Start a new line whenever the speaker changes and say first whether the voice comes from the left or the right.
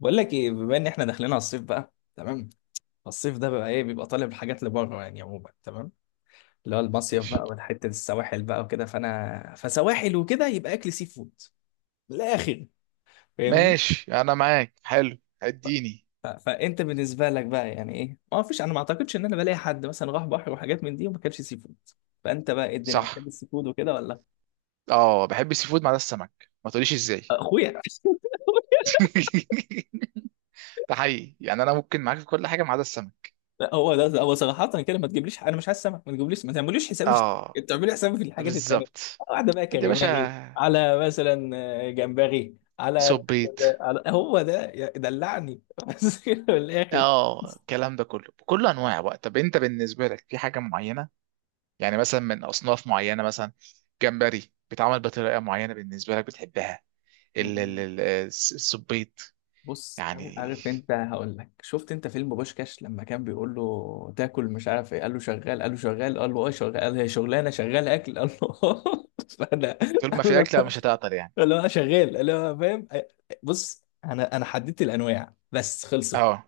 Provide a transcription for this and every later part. left: بقول لك ايه، بما ان احنا داخلين على الصيف بقى. تمام. الصيف ده بقى ايه؟ بيبقى طالب الحاجات لبره، يعني عموما. تمام. اللي هو المصيف بقى،
right: ماشي.
left: والحته السواحل بقى وكده، فانا فسواحل وكده يبقى اكل سي فود. من الاخر. فاهمني.
right: ماشي انا معاك. حلو.
left: ف-
right: اديني.
left: فانت بالنسبه لك بقى يعني ايه؟ ما فيش، انا ما اعتقدش ان انا بلاقي حد مثلا راح بحر وحاجات من دي وما كانش سي فود. فانت بقى ايه؟ الدنيا بتحب
right: صح.
left: السي فود وكده ولا؟
right: اه، بحب السي فود ما عدا السمك، ما تقوليش ازاي.
left: اخويا.
right: ده حقيقي، يعني انا ممكن معاك في كل حاجه ما عدا السمك.
left: لا، هو ده هو صراحة كده. ما تجيبليش، انا مش عايز سمك. ما تجيبليش، ما تعمليش حسابي في
right: اه،
left: السمك، تعملي حسابي في الحاجات التانية.
right: بالظبط.
left: واحدة بقى
right: قد يا باشا.
left: كريماري على مثلا. آه، جمبري على
right: صبيت.
left: على هو ده دلعني. بس كده من الآخر.
right: اه، الكلام ده كله بكل انواع بقى. طب انت بالنسبه لك في حاجه معينه، يعني مثلا من اصناف معينه، مثلا جمبري بيتعمل بطريقه معينه بالنسبه لك بتحبها؟
left: مم.
right: الصبيت.
left: بص،
right: يعني
left: عارف انت؟ هقول لك. شفت انت فيلم بوشكاش لما كان بيقول له تاكل مش عارف ايه؟ قال له شغال، قال له شغال، قال له اه شغال، قال له هي شغلانه شغال اكل؟ قال له آه. فانا
right: طول ما في اكله مش هتعطل يعني.
left: اللي هو شغال، اللي هو فاهم. بص انا حددت الانواع بس، خلصت.
right: اه،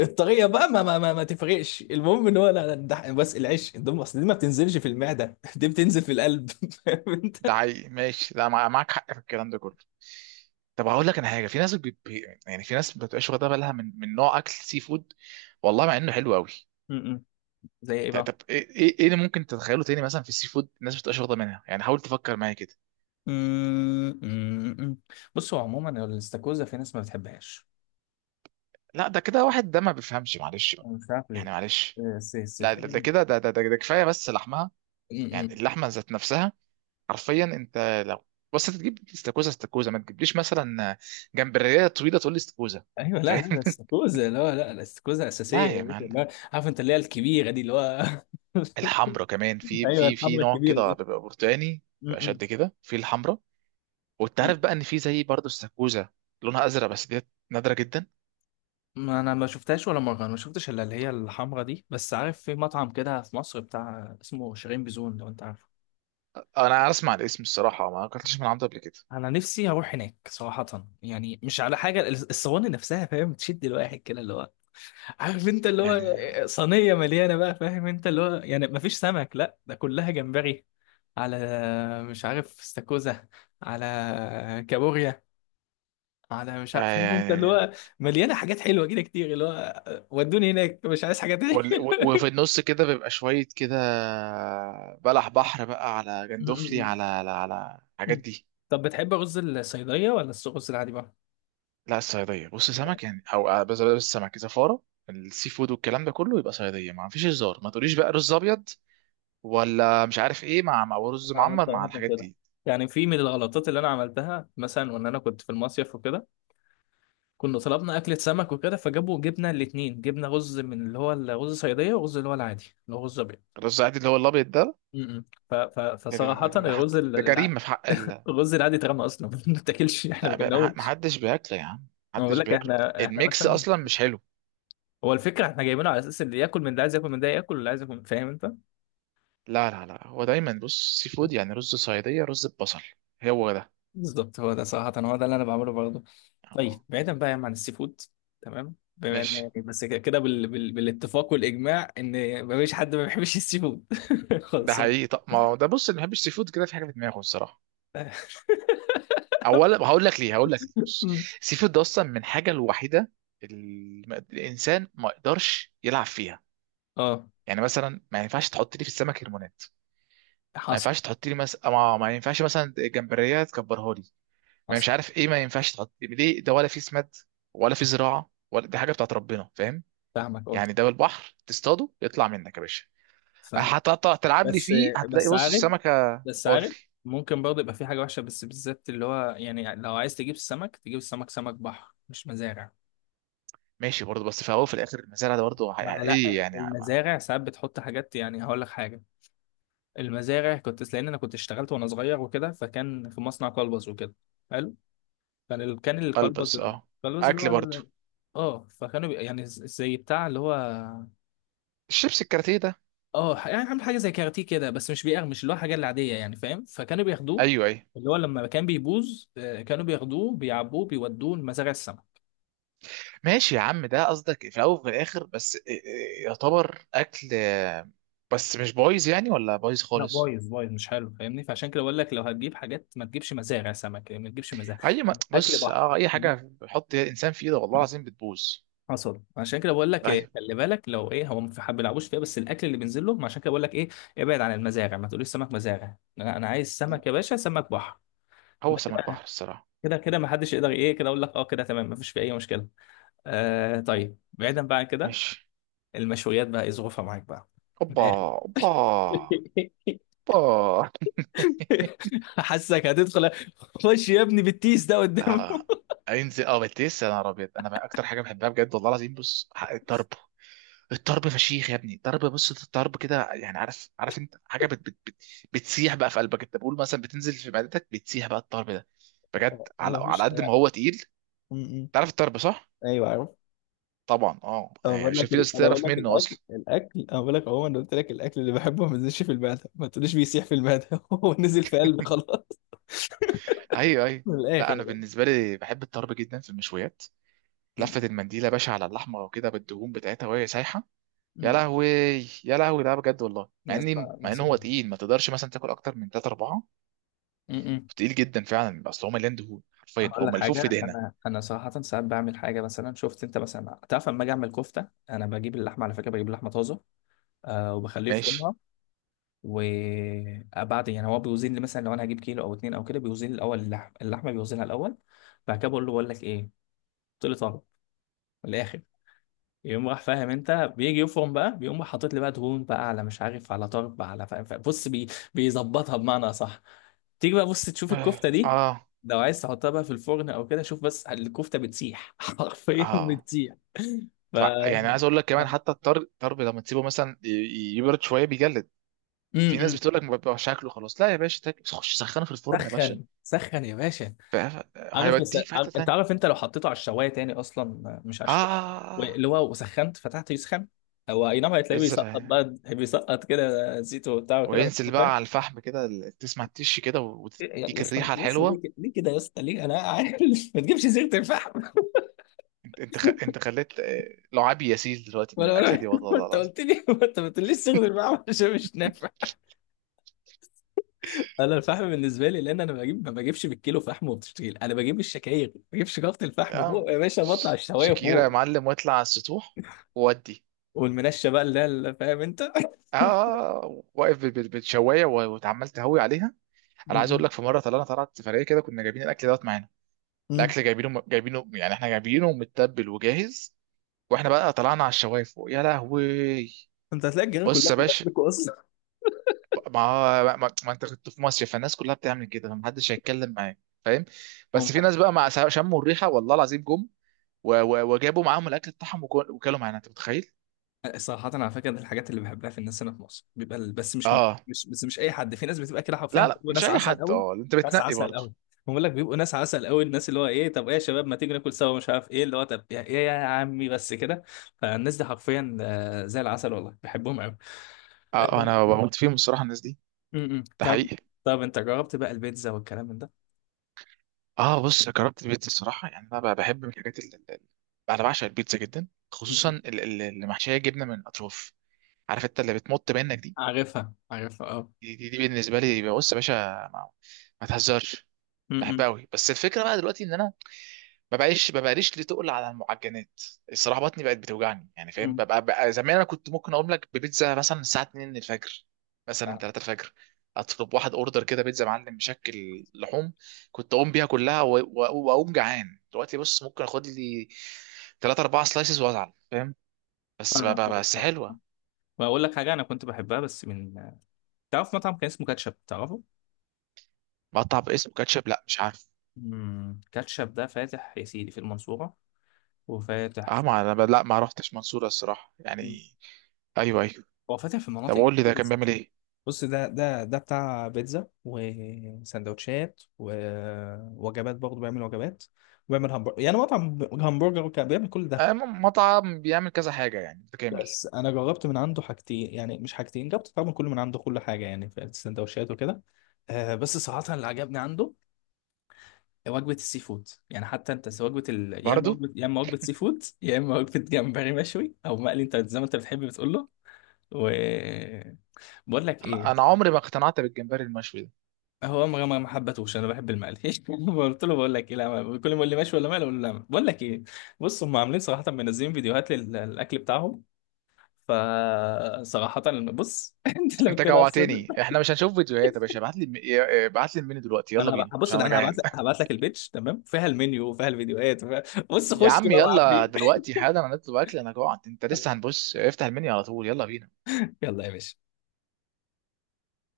left: الطريقه بقى ما تفرقش. المهم ان هو. لا لا، ده بس العيش الدم، اصل دي ما بتنزلش في المعده دي بتنزل في القلب فاهم
right: ده
left: انت.
right: حقيقي. ماشي، لا مع- معاك حق في الكلام ده كله. طب هقول لك انا حاجه، في ناس يعني في ناس ما بتبقاش واخده بالها من نوع اكل سي فود، والله مع انه حلو قوي.
left: م- م. زي ايه بقى؟
right: طب ايه إيه اللي ممكن تتخيله تاني مثلا في السي فود الناس ما بتبقاش واخده منها؟ يعني حاول تفكر معايا كده.
left: أمم، أمم، أمم. بصوا عموما الاستاكوزا في ناس ما بتحبهاش.
right: لا ده كده واحد ده ما بيفهمش، معلش بقى،
left: أنا مش عارف ليه.
right: يعني معلش.
left: بس
right: لا ده ده
left: فاهم.
right: كده ده كفايه بس لحمها، يعني
left: أمم.
right: اللحمه ذات نفسها. حرفيا انت لو، بس انت تجيب استاكوزا. ما تجيبليش مثلا جمبريه طويله تقول لي استاكوزا،
left: ايوه. لا لا لا،
right: فاهم؟
left: الاستاكوزا. لا لا، الاستاكوزا اساسيه
right: لا
left: يا
right: يا
left: باشا،
right: معلم.
left: لا. عارف انت اللي هي الكبيره دي؟ اللي هو
right: الحمرا كمان، في
left: ايوه،
right: في
left: الحمرا
right: نوع
left: الكبيره
right: كده بيبقى برتقاني، بيبقى
left: دي.
right: شد كده في الحمرا. وانت عارف بقى ان في زي برضه السكوزه، لونها ازرق بس ديت نادره جدا.
left: ما انا ما شفتهاش ولا مره، انا ما شفتش الا اللي هي الحمرا دي، بس عارف في مطعم كده في مصر بتاع اسمه شيرين بزون، لو انت عارفه.
right: انا اسمع الاسم الصراحه، ما اكلتش من عنده قبل كده.
left: انا نفسي اروح هناك صراحه، يعني مش على حاجه، الصواني نفسها فاهم تشد الواحد كده، اللي هو عارف انت اللي هو
right: يعني
left: صينيه مليانه بقى، فاهم انت اللي هو، يعني ما فيش سمك، لا ده كلها جمبري، على مش عارف استاكوزا، على كابوريا، على مش
right: آه،
left: عارف، فاهم انت اللي
right: يعني
left: هو مليانه حاجات حلوه كده كتير، اللي هو ودوني هناك مش عايز حاجه تاني
right: وفي النص كده بيبقى شويه كده بلح بحر بقى، على
left: م-
right: جندوفلي،
left: م-
right: على
left: م-
right: الحاجات
left: م.
right: دي.
left: طب بتحب رز الصيدلية ولا الرز العادي بقى؟
right: لا الصياديه، بص
left: آه،
right: سمك يعني، او آه، بس بس السمك زفاره. السي فود والكلام ده كله يبقى صياديه، ما فيش هزار، ما تقوليش بقى رز ابيض ولا مش عارف ايه، مع رز
left: بعمل
right: معمر مع
left: صراحة من
right: الحاجات
left: كده،
right: دي.
left: يعني في من الغلطات اللي انا عملتها مثلا، وان انا كنت في المصيف وكده، كنا طلبنا اكلة سمك وكده، جبنا الاتنين، جبنا رز من اللي هو الرز صيدية، ورز اللي هو العادي اللي هو رز ابيض.
right: الرز العادي اللي هو الابيض ده،
left: م- م. فصراحة الرز
right: ده جريمه في حق ال...
left: الرز العادي اترمى اصلا ما بنتاكلش، احنا ما كلناهوش.
right: محدش بياكله يا عم،
left: انا بقول
right: محدش
left: لك
right: بياكله.
left: احنا
right: الميكس
left: مثلا
right: اصلا مش حلو.
left: هو الفكرة احنا جايبينه على اساس اللي ياكل من ده عايز ياكل من ده ياكل، واللي عايز ياكل فاهم انت.
right: لا هو دايما بص سي فود، يعني رز صياديه، رز ببصل، هو ده.
left: بالظبط هو ده، صراحة هو ده اللي أنا بعمله برضه.
right: آه،
left: طيب بعيدا بقى يا عم عن السي فود. تمام، بما إن
right: ماشي.
left: يعني بس كده كده بالاتفاق والإجماع إن مفيش حد ما بيحبش السي فود.
right: ده
left: خلصان.
right: حقيقي، طب ما هو ده بص، اللي ما بيحبش سي فود كده في حاجه في دماغه الصراحه. اولا هقول لك ليه، هقول لك ليه، بص،
left: مم.
right: السي فود ده اصلا من حاجه الوحيده اللي الانسان ما يقدرش يلعب فيها.
left: اه،
right: يعني مثلا ما ينفعش تحط لي في السمك هرمونات، ما
left: حصل،
right: ينفعش تحط لي مثلا ما ينفعش مثلا جمبريه تكبرها لي، ما
left: حصل.
right: مش عارف ايه. ما ينفعش تحط ليه ده، ولا في سماد، ولا في زراعه. ولا دي حاجه بتاعت ربنا فاهم،
left: فاهمك، اه،
right: يعني ده بالبحر تصطاده يطلع منك يا باشا. أه،
left: فاهم.
right: هتقطع تلعب لي
left: بس
right: فيه، هتلاقي،
left: بس
right: بص
left: عارف،
right: السمكه.
left: بس
right: قول لي.
left: عارف ممكن برضه يبقى في حاجه وحشه، بس بالذات اللي هو يعني، لو عايز تجيب السمك، تجيب السمك سمك بحر مش مزارع.
right: ماشي برضه، بس في الاول وفي الاخر المزارع ده برضه
left: ما
right: ايه
left: لا،
right: يعني
left: المزارع ساعات بتحط حاجات. يعني هقول لك حاجه، المزارع، لان انا كنت اشتغلت وانا صغير وكده، فكان في مصنع كلبز وكده. حلو. كان الكلبز،
right: البس. اه،
left: الكلبز اللي هو
right: اكل برضه،
left: ال... اه، فكانوا يعني زي بتاع اللي هو،
right: الشيبس، الكاراتيه ده.
left: اه يعني عامل حاجه زي كاراتيه كده، بس مش بيقرمش اللي هو حاجه العاديه يعني، فاهم. فكانوا بياخدوه
right: ايوه ايوه،
left: اللي هو لما كان بيبوظ، آه، كانوا بياخدوه، بيعبوه، بيودوه لمزارع السمك.
right: ماشي يا عم، ده قصدك في الاول وفي الاخر بس إيه، يعتبر اكل آه، بس مش بايظ يعني ولا بايظ
left: لا،
right: خالص.
left: بايظ بايظ، مش حلو. فاهمني، فعشان كده بقول لك، لو هتجيب حاجات ما تجيبش مزارع سمك، يعني ما تجيبش مزارع.
right: اي ما
left: يعني اكل
right: بص،
left: بحر.
right: اه، اي حاجه بيحط انسان في ايده والله العظيم بتبوظ.
left: حصل. عشان كده بقول لك إيه،
right: ايوه.
left: خلي بالك، لو ايه، هو ما في حد بيلعبوش فيها، بس الاكل اللي بينزل لهم. عشان كده بقول لك ايه، ابعد عن المزارع، ما تقوليش سمك مزارع. لا، انا عايز سمك يا باشا، سمك بحر.
right: هو
left: ده
right: سمك
left: كده،
right: بحر الصراحه.
left: كده كده ما حدش يقدر ايه، كده اقول لك اه، كده تمام، ما فيش في اي مشكله. آه، طيب بعيدا بقى عن كده.
right: ماشي.
left: المشويات بقى ايه ظروفها معاك بقى؟ من
right: اوبا.
left: الاخر.
right: اوبا. اوبا.
left: حاسك هتدخل. خش يا ابني بالتيس ده قدامه.
right: اه. انزل اه بتلسع، يا نهار ابيض، انا بقى اكتر حاجه بحبها بجد والله العظيم، بص الطرب. الطرب فشيخ يا ابني. الطرب، بص الطرب كده، يعني عارف، عارف انت حاجه بت بت بت بتسيح بقى في قلبك، انت بقول مثلا بتنزل في معدتك، بتسيح بقى الطرب ده بجد،
left: انا
right: على
left: مفيش
right: قد ما
left: انا.
right: هو تقيل.
left: م- م.
right: تعرف الطرب صح؟
left: ايوه،
right: طبعا اه،
left: انا
right: يعني
left: بقول
right: عشان
left: لك
right: في ناس
left: انا بقول
right: تعرف
left: لك
right: منه
left: الاكل
right: اصلا.
left: الاكل انا بقول لك عموما. أنا قلت لك، الاكل اللي بحبه ما بينزلش في المعده، ما تقوليش بيسيح في المعده هو نزل في قلبي خلاص.
right: ايوه ايوه.
left: من الاخر
right: لا انا
left: يعني.
right: بالنسبه لي بحب الطرب جدا في المشويات. لفه
left: م-
right: المنديله يا باشا على اللحمه وكده بالدهون بتاعتها وهي سايحه. يا
left: م.
right: لهوي. يا لهوي، ده بجد والله. مع
left: يا
right: اني
left: اسطى،
right: مع ان
left: نفس
right: هو تقيل، ما تقدرش مثلا تاكل اكتر من 3 4.
left: م- م.
right: تقيل جدا فعلا، اصل هو مليان دهون، حرفيا
left: هقول
right: هو
left: لك
right: ملفوف في
left: حاجة،
right: دهنه.
left: أنا صراحة ساعات بعمل حاجة. مثلا شفت أنت مثلا، تعرف لما أجي أعمل كفتة، أنا بجيب اللحمة، على فكرة بجيب لحمة طازة، أه، وبخليه
right: ماشي.
left: يفرمها. وبعد يعني هو بيوزن لي، مثلا لو أنا هجيب كيلو أو اتنين أو كده، بيوزن لي الأول اللحمة بيوزنها الأول. بعد كده بقول لك إيه؟ قلت لي طالب من الآخر، يقوم راح، فاهم انت، بيجي يفرم بقى، بيقوم راح حاطط لي بقى دهون بقى، على مش عارف، على طرب، على، فاهم فاهم. بص بيظبطها بمعنى اصح. تيجي بقى بص تشوف الكفته دي،
right: اه.
left: لو عايز تحطها بقى في الفرن او كده، شوف بس الكفته بتسيح حرفيا
right: اه
left: بتسيح. ف
right: طبعا، يعني عايز اقول لك كمان
left: جامد.
right: حتى الطرب، الطرب لما تسيبه مثلا يبرد شويه بيجلد.
left: م-
right: في ناس
left: م.
right: بتقول لك ما بيبقاش شكله خلاص، لا يا باشا، خش سخنه في الفرن يا باشا،
left: سخن سخن يا باشا.
right: هيوديك في حته
left: انت
right: ثانيه.
left: عارف انت لو حطيته على الشوايه تاني اصلا، مش على
right: آه،
left: الشوايه،
right: آه.
left: اللي هو وسخنت فتحته يسخن، هو اي نعم، هتلاقيه بيسقط
right: بذرة،
left: بقى بيسقط كده زيته وبتاع وكده بس.
right: وينزل بقى على الفحم كده، تسمع التش كده
left: إيه يا
right: وتديك
left: اسطى،
right: الريحة
left: يا اسطى
right: الحلوة.
left: ليه كده، ليه كده يا اسطى، ليه؟ انا عارف ما تجيبش صيغه الفحم.
right: انت انت خليت آه، لعابي يسيل دلوقتي من
left: ولا
right: الأكلة دي
left: ولا
right: والله
left: انت
right: العظيم.
left: قلت لي، انت ما تقوليش صيغه الفحم عشان مش نافع. انا الفحم بالنسبه لي، لان انا بجيب، ما بجيبش بالكيلو فحم وبتشتغل، انا بجيب الشكاير، ما بجيبش جافه الفحم
right: آه،
left: فوق يا باشا، بطلع الشوايه
right: شكيرة يا
left: فوق،
right: معلم، واطلع على السطوح، وودي.
left: والمنشه بقى اللي هي فاهم انت
right: اه آه، آه، واقف بالشواية واتعمال تهوي عليها.
left: م-
right: انا عايز اقول
left: م-
right: لك في مره طلعنا، سفريه كده، كنا جايبين الاكل دوت معانا.
left: م.
right: الاكل جايبينه يعني، احنا جايبينه متبل وجاهز. واحنا بقى طلعنا على الشوايف فوق، يا لهوي.
left: انت هتلاقي الجيران
right: بص
left: كلها
right: يا
left: بتبقى
right: باشا،
left: اكل كويس.
right: ما هو- ما, ما انت كنت في مصر، فالناس كلها بتعمل كده، فمحدش هيتكلم معاك فاهم. بس في ناس بقى مع شموا الريحه والله العظيم جم، وجابوا معاهم الاكل بتاعهم، وكلوا معانا، انت متخيل؟
left: صراحة على فكرة، من الحاجات اللي بحبها في الناس هنا في مصر بيبقى بس مش
right: اه.
left: مش بس مش أي حد، في ناس بتبقى كده حرفيا
right: لا لا،
left: بيبقوا
right: مش
left: ناس
right: اي
left: عسل
right: حد،
left: قوي،
right: اه انت
left: ناس
right: بتنقي
left: عسل
right: برضه.
left: قوي. بقول لك بيبقوا ناس عسل قوي، الناس اللي هو إيه طب إيه يا شباب ما تيجي ناكل سوا مش عارف إيه اللي هو طب إيه يا عمي بس كده، فالناس دي حرفيا آه، زي العسل والله، بحبهم قوي.
right: اه آه،
left: آه.
right: انا بموت فيهم الصراحه الناس دي.
left: م- م.
right: ده
left: طب.
right: حقيقي.
left: طب أنت جربت بقى البيتزا والكلام من ده؟
right: اه بص، جربت البيتزا الصراحه، يعني انا بقى بحب من الحاجات اللي، انا بعشق البيتزا جدا،
left: م-
right: خصوصا
left: م.
right: اللي محشيه جبنه من الاطراف، عارف انت اللي بتمط منك دي.
left: عارفها، عارفها، أه.
right: دي بالنسبه لي، بص يا باشا، ما, ما تهزرش،
left: م- م.
right: بحبها قوي. بس الفكره بقى دلوقتي ان انا ما بقاليش ليه تقل على المعجنات الصراحه، بطني بقت بتوجعني يعني فاهم.
left: م.
right: ببقى بقى زمان انا كنت ممكن اقوم لك ببيتزا مثلا الساعه 2 الفجر، مثلا 3 الفجر، اطلب واحد اوردر كده بيتزا معلم مشكل لحوم، كنت اقوم بيها كلها، واقوم جعان. دلوقتي بص ممكن اخد لي 3 4 سلايسز وازعل فاهم،
left: فاهمك، فاهمك،
right: بس
left: فاهمك.
right: حلوه.
left: بقول لك حاجة، أنا كنت بحبها بس من. تعرف مطعم كان اسمه كاتشب، تعرفه؟
right: مقطع باسم كاتشب، لا مش عارف.
left: مم. كاتشب ده فاتح يا سيدي في المنصورة، وفاتح
right: اه،
left: في...
right: ما انا لا ما رحتش منصوره الصراحه يعني.
left: مم.
right: ايوه ايوه.
left: هو فاتح في
right: طب
left: مناطق
right: قول لي
left: كتير،
right: ده كان
left: بس
right: بيعمل ايه؟
left: بص ده بتاع بيتزا وسندوتشات ووجبات، برضه بيعمل وجبات، وبيعمل همبرجر، يعني مطعم همبرجر، وكان بيعمل كل ده.
right: آه، مطعم بيعمل كذا حاجة يعني، متكامل.
left: بس انا جربت من عنده حاجتين، يعني مش حاجتين، جربت طبعا كل من عنده كل حاجه، يعني في السندوتشات وكده. آه، بس صراحه اللي عجبني عنده وجبة السي فود، يعني حتى انت سواء وجبة ال... يا اما
right: برضو.
left: وجبة، يا اما وجبة سي فود، يا اما وجبة جمبري مشوي او مقلي انت زي ما انت بتحب بتقول له. و بقول لك
right: أنا
left: ايه،
right: أنا عمري ما اقتنعت بالجمبري المشوي ده.
left: هو ما حبتهوش، انا بحب المقلي قلت له، بقول لك ايه، لا، كل ما يقول لي مشوي ولا مقلي اقول له لا. بقول لك ايه، بص هم عاملين صراحة منزلين فيديوهات للاكل بتاعهم. فصراحة بص انت لو
right: أنت
left: كده اصلا،
right: جوعتني، إحنا مش هنشوف فيديوهات يا باشا، ابعت لي ابعت لي المنيو دلوقتي، يلا
left: انا
right: بينا
left: هبص
right: عشان
left: ده،
right: أنا
left: انا هبعت
right: جعان.
left: لك البيتش، تمام، فيها المنيو وفيها الفيديوهات وفيها... بص
right: يا
left: خش
right: عم
left: بقى
right: يلا
left: وعبي.
right: دلوقتي حالا، أنا هنطلب أكل، أنا جوعت أنت لسه هنبص، افتح المنيو على طول، يلا بينا.
left: يلا يا باشا.